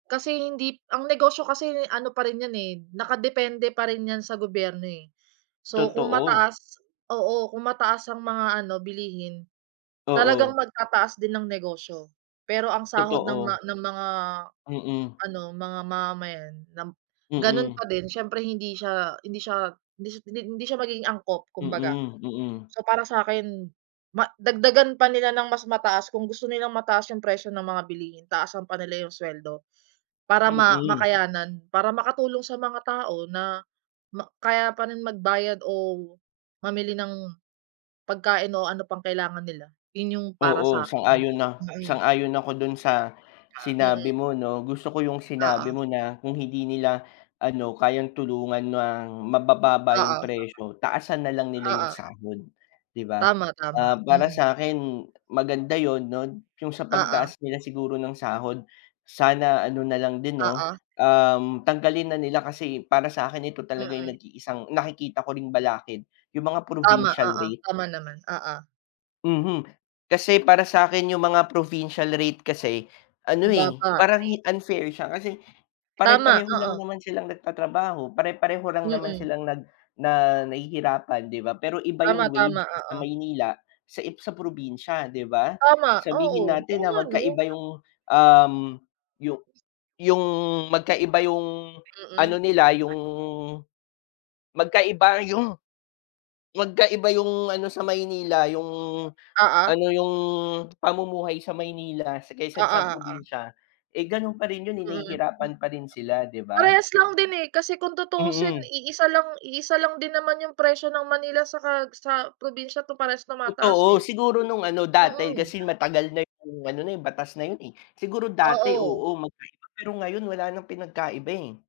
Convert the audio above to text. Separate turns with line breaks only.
Kasi hindi ang negosyo kasi ano pa rin 'yan eh, nakadepende pa rin 'yan sa gobyerno eh. So kung
Totoo.
mataas oo. Kung mataas ang mga ano bilihin, talagang
Oo.
magtataas din ang negosyo. Pero ang sahod ng ma
Totoo.
ng mga
Mm.
ano, mga mamamayan, lam ganun
Mm.
pa din siyempre hindi siya hindi siya hindi sy hindi siya magiging angkop kumbaga.
Mm. Mm.
So para sa 'kin, ma dagdagan pa nila ng mas mataas kung gusto nilang mataas yung presyo ng mga bilihin taasan pa nila yung sweldo. Para ma
Mm.
makayanan. Para makatulong sa mga tao na ma kaya pa rin magbayad o mamili ng pagkain o ano pang kailangan nila. Yun yung para
Oo,
sa 'kin.
sang-ayon a
Mm.
sang-ayon ako dun sa sinabi
Mm.
mo 'no, gusto ko yung sinabi
Oo.
mo na kung hindi nila ano kayang tulungan ng mabababa yung
Oo.
presyo, taasan na lang nila yung
Oo.
sahod, 'di ba?
Tama tama.
Ah, para
Mm.
sa 'kin maganda yun 'no, yung sa
Oo.
pagtaas nila siguro ng sahod, sana ano na lang din 'no,
Oo.
um, tanggalin na nila kasi para sa 'kin ito talaga yung
Mm.
nag-iisang nakikita ko ring balakid yung mga
Tama,
provincial
oo.
rate.
Tama naman. Oo.
Mhm. Kasi para sa 'kin yung mga provincial rate kasi ano eh,
Mababa.
parang hi unfair siya kasi
Tama,
pare-pareho lang
oo.
naman silang nagtatrabaho, pare-pareho lang naman
Mm.
silang nag na nahihirapan 'di ba? Pero iba
Tama
yung
tama,
wage sa
oo.
Maynila sa i sa probinsya, 'di ba?
Tama.
Sabihin
Oo.
natin
Oo
na
nga 'no?
magkaiba yung, um, yu yung magkaiba yung ano
Mm.
nila yung magkaiba yung magkaiba yung ano sa Maynila, yung
Oo.
ano, yung pamumuhay sa Maynila sa kaysa
Oo
sa
oo.
probinsya, eh ganun pa rin yun eh,
Mm, hm
nahihirapan pa rin sila, 'di ba?
Parehas lang din eh, kasi kung tutusin
Mhm.
iisa lang iisa lang din naman yung presyo ng Manila saka sa probinsya tu parehas tumataas
Totoo,
eh.
siguro nung ano dati,
Mm.
kasi matagal na yung ano na yun batas na yun eh. Siguro dati,
Oo.
oo, magkaiba pero ngayon wala nang pinagkaiba eh.